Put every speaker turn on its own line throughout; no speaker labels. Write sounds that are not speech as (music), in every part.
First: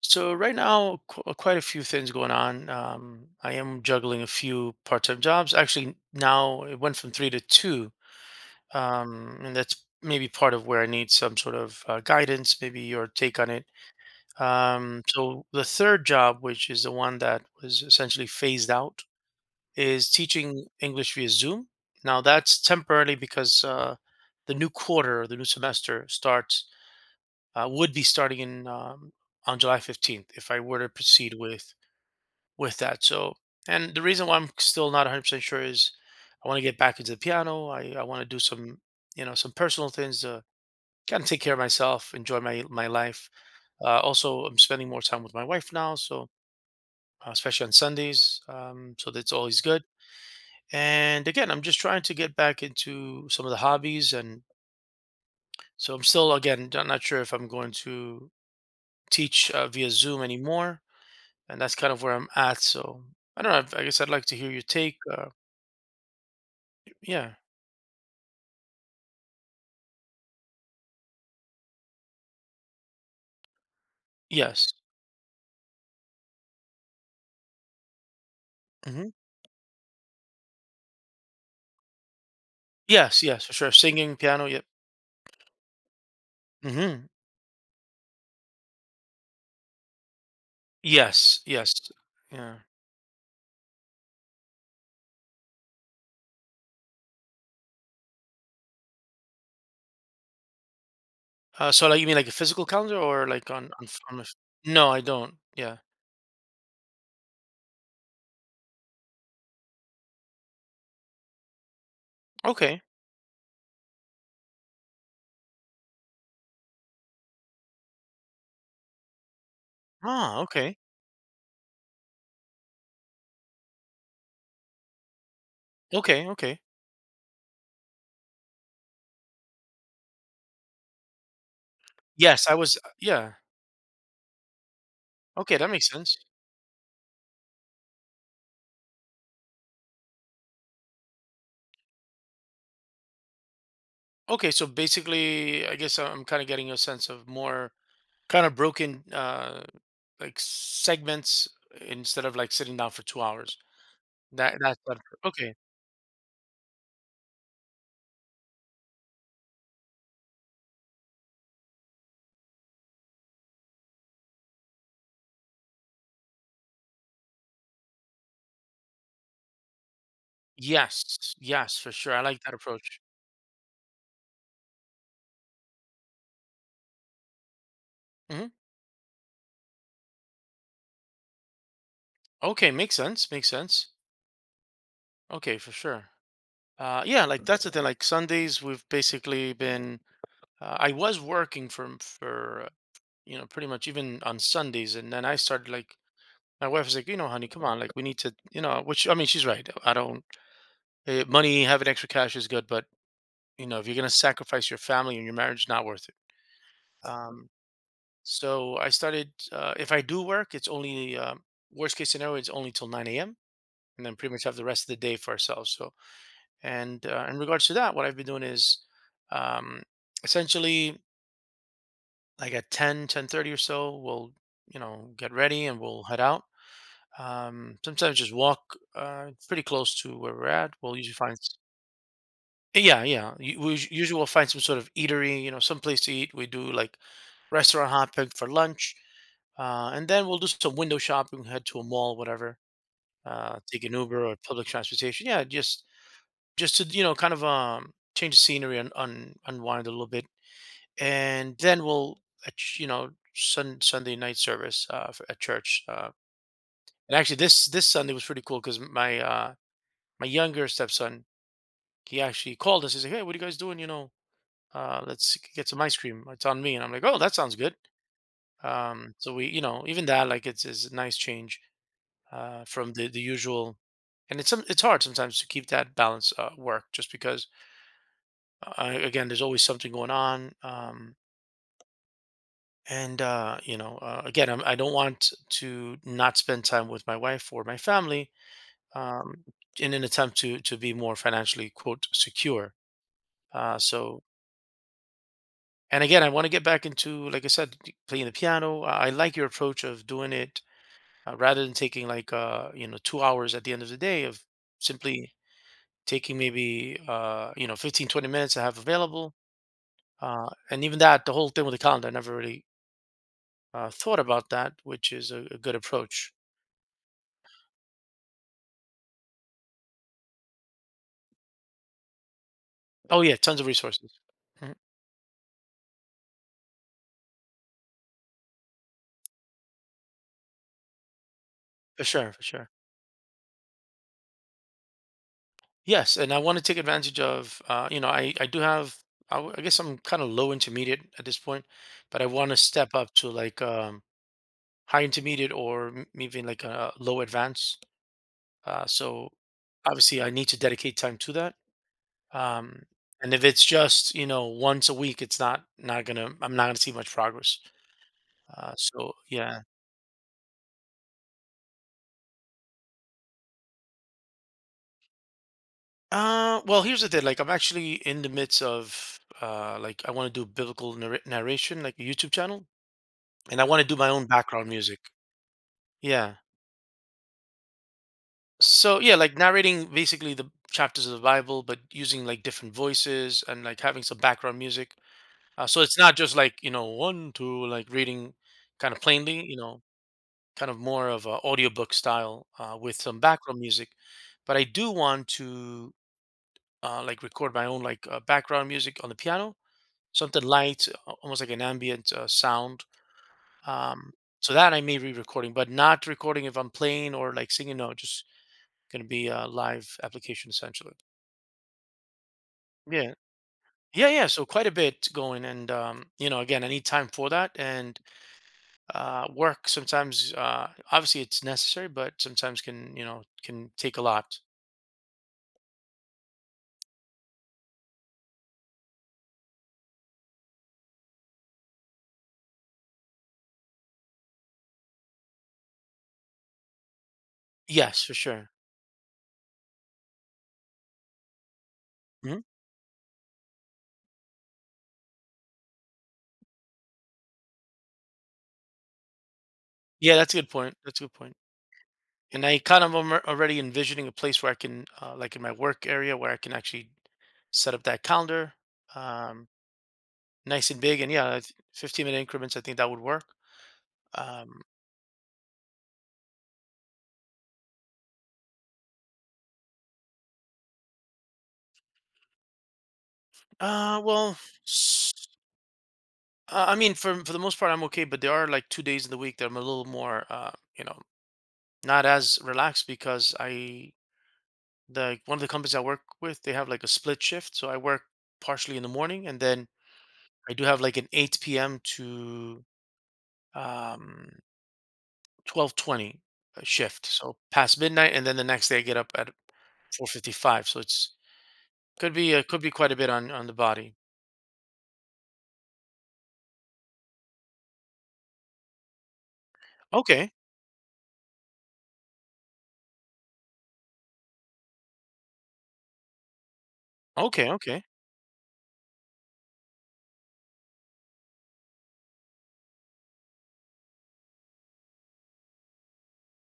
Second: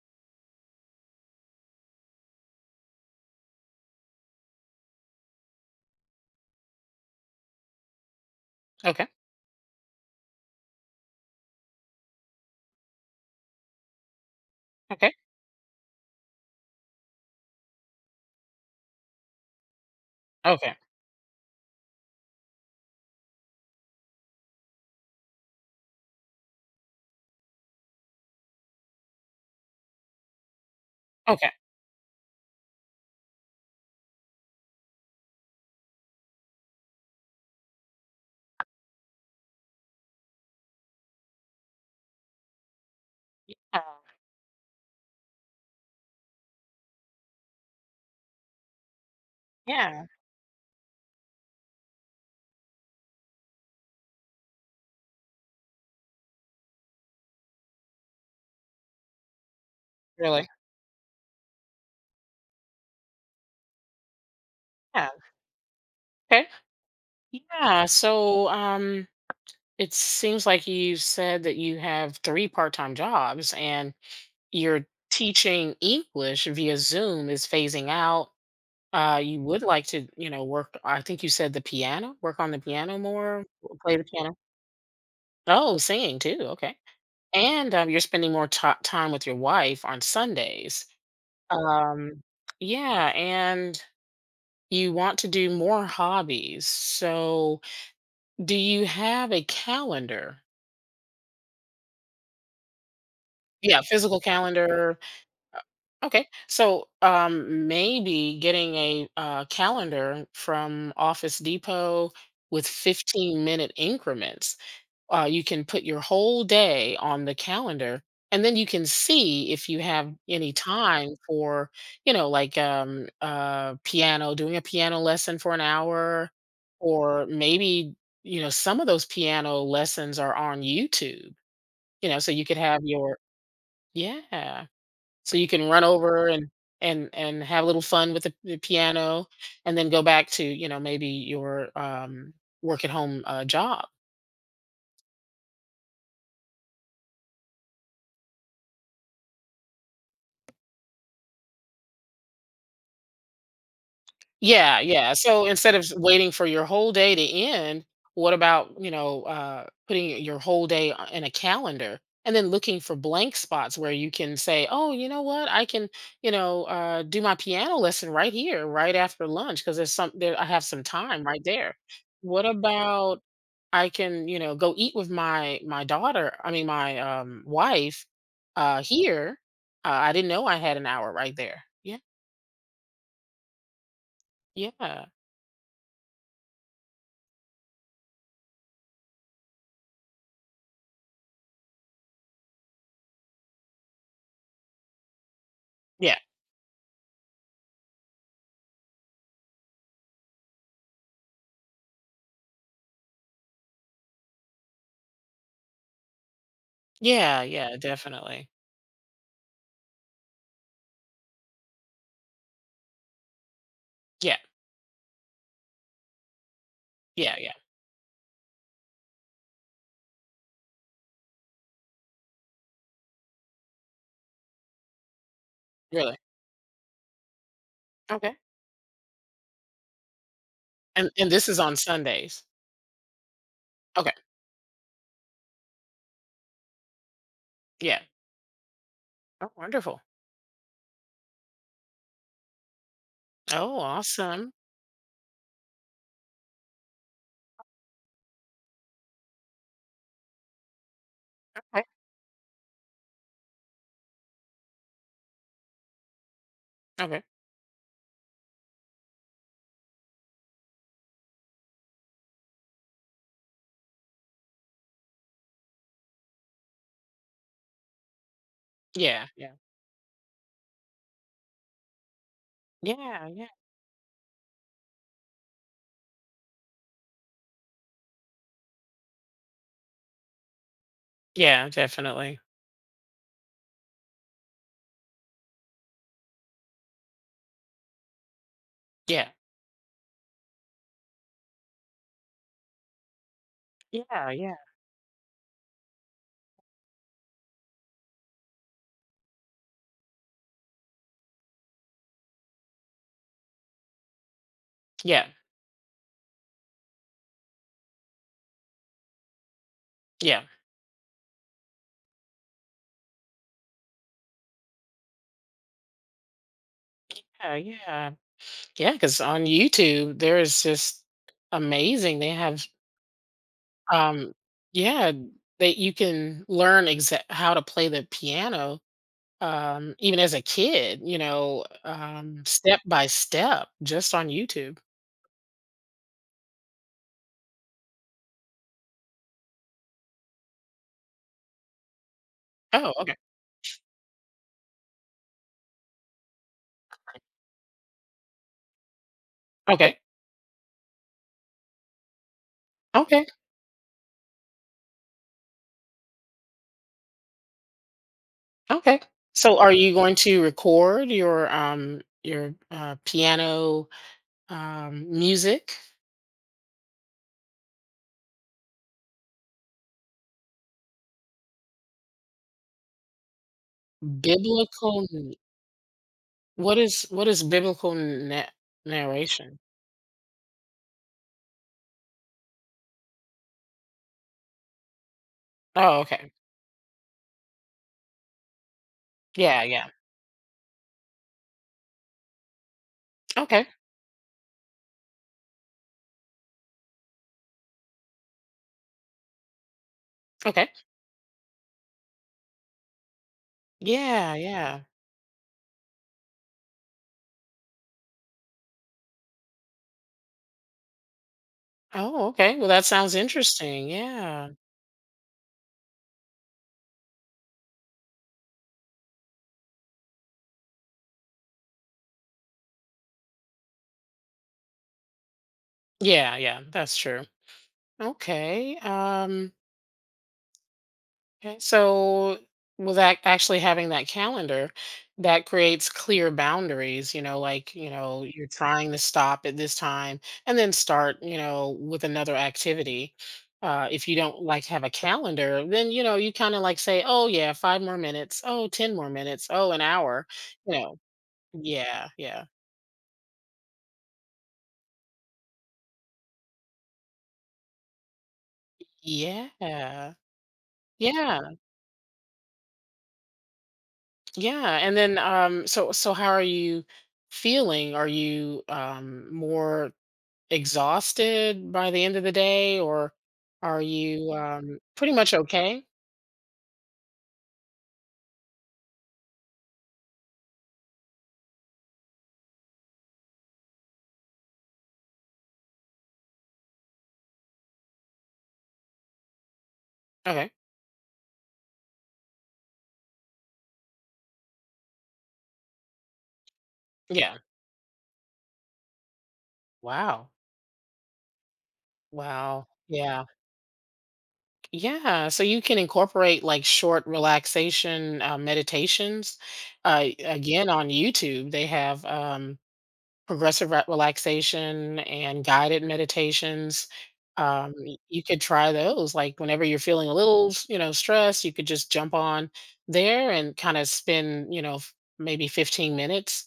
So right now, quite a few things going on. I am juggling a few part-time jobs. Actually, now it went from three to two,
Okay,
and that's maybe part of where I need some sort of guidance, maybe your take on it. Um,
okay,
so the third job, which is the one that was essentially phased out, is teaching
okay,
English via Zoom. Now that's temporarily because the new quarter, the new semester starts, would be starting in on July 15th if I were to proceed
okay.
with that. So, and the reason why I'm still not 100% sure is I want to get back into the piano. I want to do some, some personal things to kind of take care of myself, enjoy my life.
Yeah,
Also, I'm spending more time with my wife now, so especially on Sundays, so that's always good.
yeah,
And again, I'm just trying to get back into some of the hobbies, and so I'm still again not sure if I'm going to teach via Zoom
really.
anymore, and that's kind of where I'm at. So I don't know. I guess I'd like to hear your take.
Yeah, okay.
Yeah.
Yeah, so it seems like you said that you have three part-time jobs and
Yes.
your teaching English via Zoom is phasing out.
Mhm.
You would like to, you know, work I think you said the piano, work on the piano
Yes, yes,
more,
for sure.
play the
Singing,
piano. (laughs)
piano, yep.
Oh, singing too. Okay.
Mhm.
And you're spending more ti time with your wife on Sundays.
Yes, yes.
Um
Yeah.
yeah, and you want to do more hobbies. So, do you have a calendar?
Like, you mean like a physical calendar or like on
Yeah,
on f on
physical
a f No,
calendar.
I don't. Yeah.
Okay. So, maybe getting a calendar from Office Depot with
Okay.
15-minute increments, you can put your whole day on the calendar and then you can see if you have
Ah,
any
okay.
time for, you know, like piano, doing a piano lesson for an
Okay,
hour,
okay.
or maybe, you know, some of those piano lessons are on YouTube, you know, so you
Yes, I
could
was,
have your
yeah.
yeah so you
Okay,
can
that
run
makes sense.
over and and have a little fun with the piano and then go back to, you know, maybe your work at home job.
Okay, so basically, I guess I'm kinda getting a sense of more kinda broken, like, segments instead of, like, sitting down for 2 hours. That
Yeah,
that's that
yeah.
appro-
So
Okay.
instead of s waiting for your whole day to end, what about, you know, putting your whole day o in a calendar and then looking for blank spots where you can say, "Oh, you know what? I can, you know, do my piano lesson right here, right after lunch, because there's some there I have some
Yes,
time right there."
yes, for sure. I like
What
that approach.
about I can, you know, go eat with my daughter I mean, my, wife,
Mhm.
here? I didn't know I had an hour right there. Yeah,
Okay, makes sense, makes sense.
yeah.
Okay, for sure. Yeah, like that's the thing. Like Sundays, we've basically been. I was working from for, you know, pretty much even on Sundays, and then I started, like,
Yeah.
my wife was like, you know, honey, come on, like we need to, you know, which, I mean, she's right. I don't money, having extra cash is good, but you know, if you're gonna sacrifice your family and your marriage, not worth it.
Yeah,
Um,
yeah, definitely.
so I started. If I do work, it's only, worst case scenario, it's only till nine a.m. and then pretty
Yeah,
much have the rest of the day for ourselves. So and
yeah,
in
yeah,
regards to that, what I've been doing is, um, essentially, like at 10:30 or so, we'll, you know, get ready and we'll
really.
head out. Sometimes just
Okay.
walk pretty close to where we're at. We'll usually
And
find,
this
s-
is on Sundays?
Yeah, yeah. u- We us-
Okay,
usually will find some sort of eatery, you know, some place to eat. We do like restaurant
yeah.
hopping for lunch.
Oh, wonderful.
And then we'll do some window shopping, head to a mall, whatever.
Oh,
Take an Uber or
awesome.
public transportation. Yeah, just to, you know, kind of change the scenery and unwind a little bit, and then
Okay,
we'll you know, Sunday night service at church. And
okay.
actually, this Sunday was pretty cool because my my younger stepson, he actually called us. He's like, hey, what are you guys doing, you know, let's get some ice cream, it's on me. And I'm like, oh, that sounds good.
Yeah,
So, we,
yeah.
you know, even that, like, is a nice change from the
Yeah, yeah.
usual. And it's hard sometimes to keep that balance work, just because, again, there's always something going on.
Yeah, definitely.
And, you know, again, I don't want to not spend time with my wife or my family,
Yeah.
um, in an attempt to, be more financially, quote, secure. So,
Yeah, yeah.
and again, I want to get back into, like I said, playing the piano. I like your approach of doing it rather than taking, like, you know, 2 hours at the end of the day of
Yeah,
simply taking maybe, you know, 15, 20 minutes I have available.
yeah.
And even that, the whole thing with the calendar, I never really thought about that, which is a good approach.
Yeah, yeah. Because on YouTube, there is just amazing, they have,
Oh yeah, tons of resources.
um
Mhm.
yeah, that you can learn exa how to play the piano, even as a kid, you know,
For sure, for sure.
step by step just on YouTube.
Yes, and I want to take advantage of. You know, I do have. I guess I'm kind of low intermediate at this point, but I want to step
Oh,
up
okay.
to like, high intermediate or even like a low advanced. So
Okay.
obviously, I need to dedicate time to that. Um,
Okay.
and if it's just, you know, once a week, it's not gonna. I'm not gonna see much progress.
Okay.
So
So
yeah.
are you going to record your piano music?
Well, here's the thing. Like, I'm actually in the midst of, like, I want to do biblical narration, like a YouTube channel, and I want to do my own background music.
Biblical n-
Yeah.
what is what is
So yeah, like
narration?
narrating basically the chapters of the Bible, but using like different voices and like having some background music. So it's
Oh,
not
okay.
just like, you know, one two like reading kind of plainly, you
Yeah,
know,
yeah.
kind of more of a audiobook style with some background
Okay.
music. But I do want to, like, record my own, like, background music on the piano, something
Okay.
light, almost like an ambient sound. Um,
Yeah,
so that
yeah.
I may be recording, but not recording if I'm playing or like singing. No, just going to be a live application essentially.
Oh, okay. Well, that sounds
Yeah.
interesting.
Yeah, yeah. So
Yeah.
quite a bit going, and, you know, again, I need time for that, and work sometimes. Obviously, it's necessary, but sometimes can, you know, can take a lot.
Yeah, yeah. That's true. Okay. Okay, so, with that actually having that calendar, that creates clear boundaries, you know, like, you
Yes, for
know, you're
sure.
trying to stop at this time and then start, you know, with another
Mhm.
activity. If you don't like have a calendar, then, you know, you kind of like say, oh, yeah, five more minutes. Oh, 10 more minutes. Oh, an
Yeah,
hour.
that's a good point.
You know,
That's a good point.
yeah, yeah,
And I kind of am already envisioning a place where I can, like in my work area, where I can actually set up that calendar, um,
yeah,
nice and big. And yeah,
yeah,
15-minute increments, I think that would work. Um,
yeah. And then, so, so how are you feeling? Are you, more exhausted by the end of the day, or are you
well,
pretty
s-
much okay?
I mean, for the most part, I'm okay. But there are like 2 days in the week that I'm a little more, you know, not as relaxed because I the one of the companies I work with, they have like a split shift, so I work partially in the morning, and then
Okay.
I do have like an 8 p.m. to um 12:20 shift,
Yeah.
so past midnight, and then the next day I get up at
Wow.
4:55. So it's, could
Wow.
be quite a bit
Yeah.
on the body.
Yeah. So you can incorporate like short relaxation meditations.
Okay,
Again, on YouTube, they have, progressive relaxation and guided meditations.
okay, okay,
You could try those. Like whenever you're feeling a little, you know, stressed, you could just jump on there and kind of spend, you know, maybe 15 minutes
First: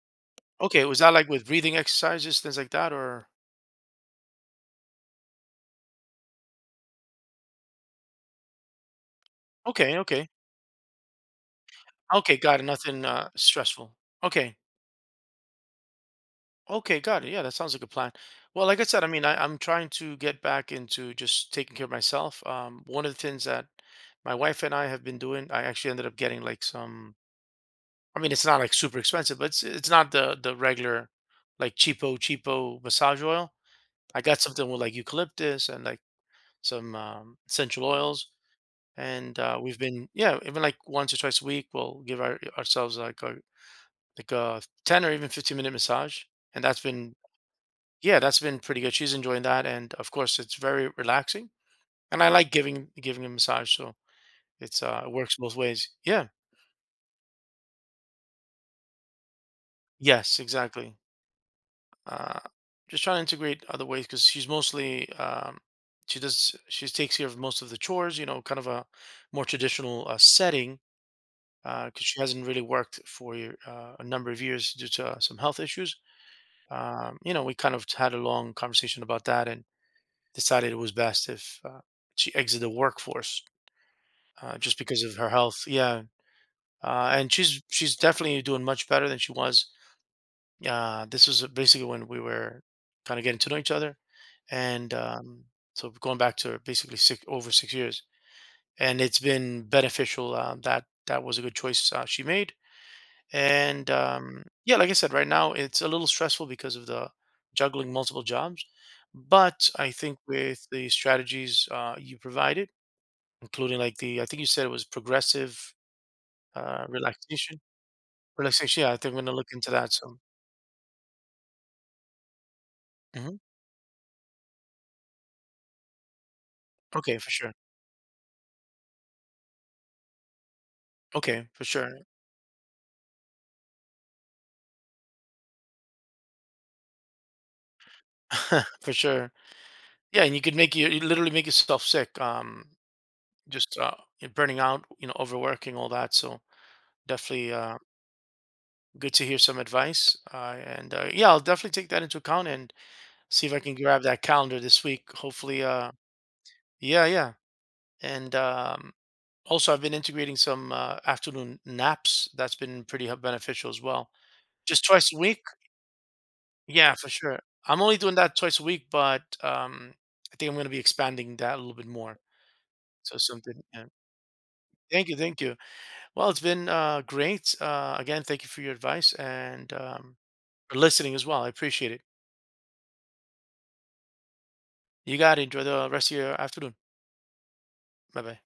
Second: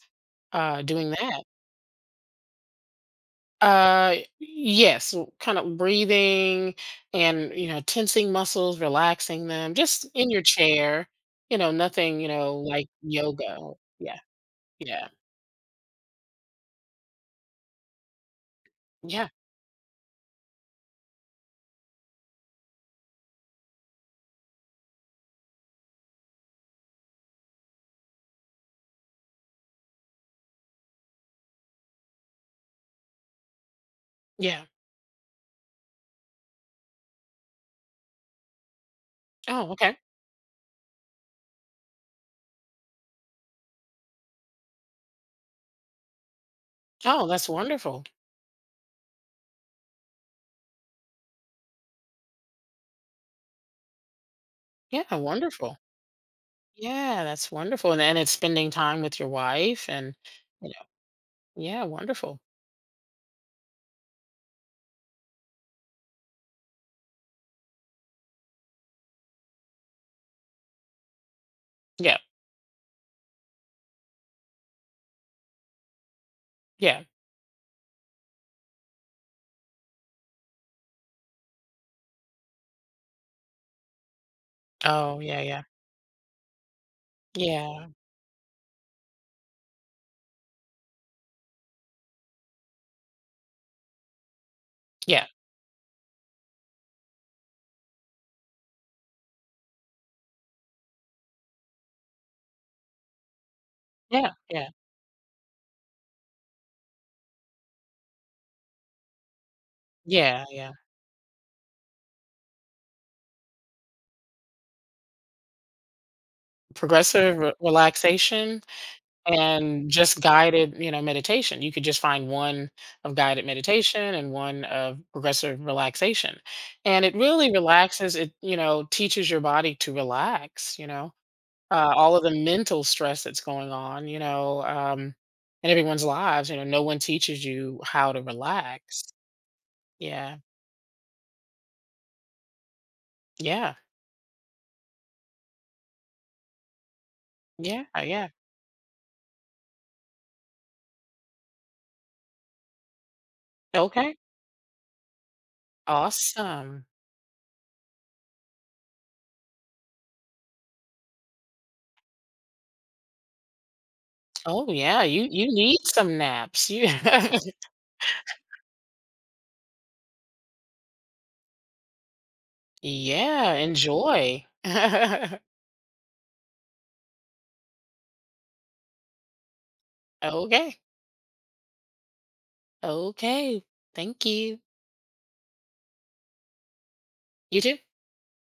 okay. Was
doing
that like
that.
with breathing exercises, things like that, or
Yes, kind of breathing and, you know, tensing muscles, relaxing them,
okay,
just in
okay,
your chair. You know, nothing. You
okay?
know,
Got it.
like
Nothing
yoga.
stressful.
Yeah,
Okay,
yeah,
okay, got it. Yeah, that sounds like a plan. Well, like I said, I mean,
yeah,
I'm trying to get back into just taking care of myself. One of the things that my wife and I have been doing, I actually ended up getting like some, I mean, it's not like super expensive, but it's not the regular like cheapo cheapo massage oil. I got
yeah.
something with like eucalyptus and like some, essential oils, and
Oh,
we've
okay.
been, yeah, even like once or twice a week we'll give ourselves like a ten or even 15 minute massage, and that's been,
Oh, that's wonderful.
yeah, that's been pretty good. She's enjoying that, and of course it's very relaxing, and I like giving a massage, so it's
Yeah,
it works both
wonderful.
ways. Yeah.
Yeah, that's wonderful. And then it's spending time with your wife and
Yes,
you know,
exactly.
yeah, wonderful.
uh, just trying to integrate other ways because she's mostly, she takes care of most of the chores. You know, kind of a more traditional setting because
Yeah,
she hasn't really worked for a number of years due to some health issues.
yeah.
You know, we kind of had a long conversation about that and decided it was best if, she exited the workforce, just because of
Oh,
her
yeah, yeah.
health. Yeah, and
Yeah.
she's definitely doing much better than she was. This was basically when we were kind of getting to know each other, and,
Yeah.
so going back to basically over 6 years, and it's been beneficial. That that was a good choice she made, and,
Yeah. Yeah.
yeah, like I said, right now it's a little stressful because of the juggling multiple jobs, but I think
Yeah.
with
Yeah.
the strategies you provided, including like the, I think you said it was progressive,
Progressive
relaxation,
relaxation
relaxation. Yeah, I think I'm gonna look into
and
that. So,
just guided, you know, meditation. You could just find one of
mhm.
guided meditation and one of progressive relaxation. And it
Okay, for sure.
really relaxes, it, you know, teaches your body to relax, you know.
Okay, for sure.
All of the mental stress that's going on, you know, in everyone's lives, you know, no one teaches you how to
(laughs) For
relax.
sure. Yeah, and
Yeah.
you could you literally make yourself sick.
Yeah.
Just you're burning out, you know, overworking, all that. So definitely,
Yeah. Yeah.
good to hear some advice. And yeah, I'll definitely take that into account and see if I can grab
Okay.
that calendar this week. Hopefully,
Awesome.
yeah, yeah. And, also, I've been integrating some afternoon naps. That's been pretty beneficial as well.
Oh
Just
yeah,
twice a
you
week.
need some naps. You (laughs)
Yeah, for sure. I'm only doing that twice a week, but, I think I'm going to be expanding that a little bit more. So
Yeah,
something. Yeah.
enjoy.
Thank you,
(laughs)
thank you. Well, it's been great. Again, thank you for your advice and,
Okay.
for listening as well. I appreciate it.
Okay. Thank you.
You got to enjoy the rest of your afternoon.
You too.
Bye bye.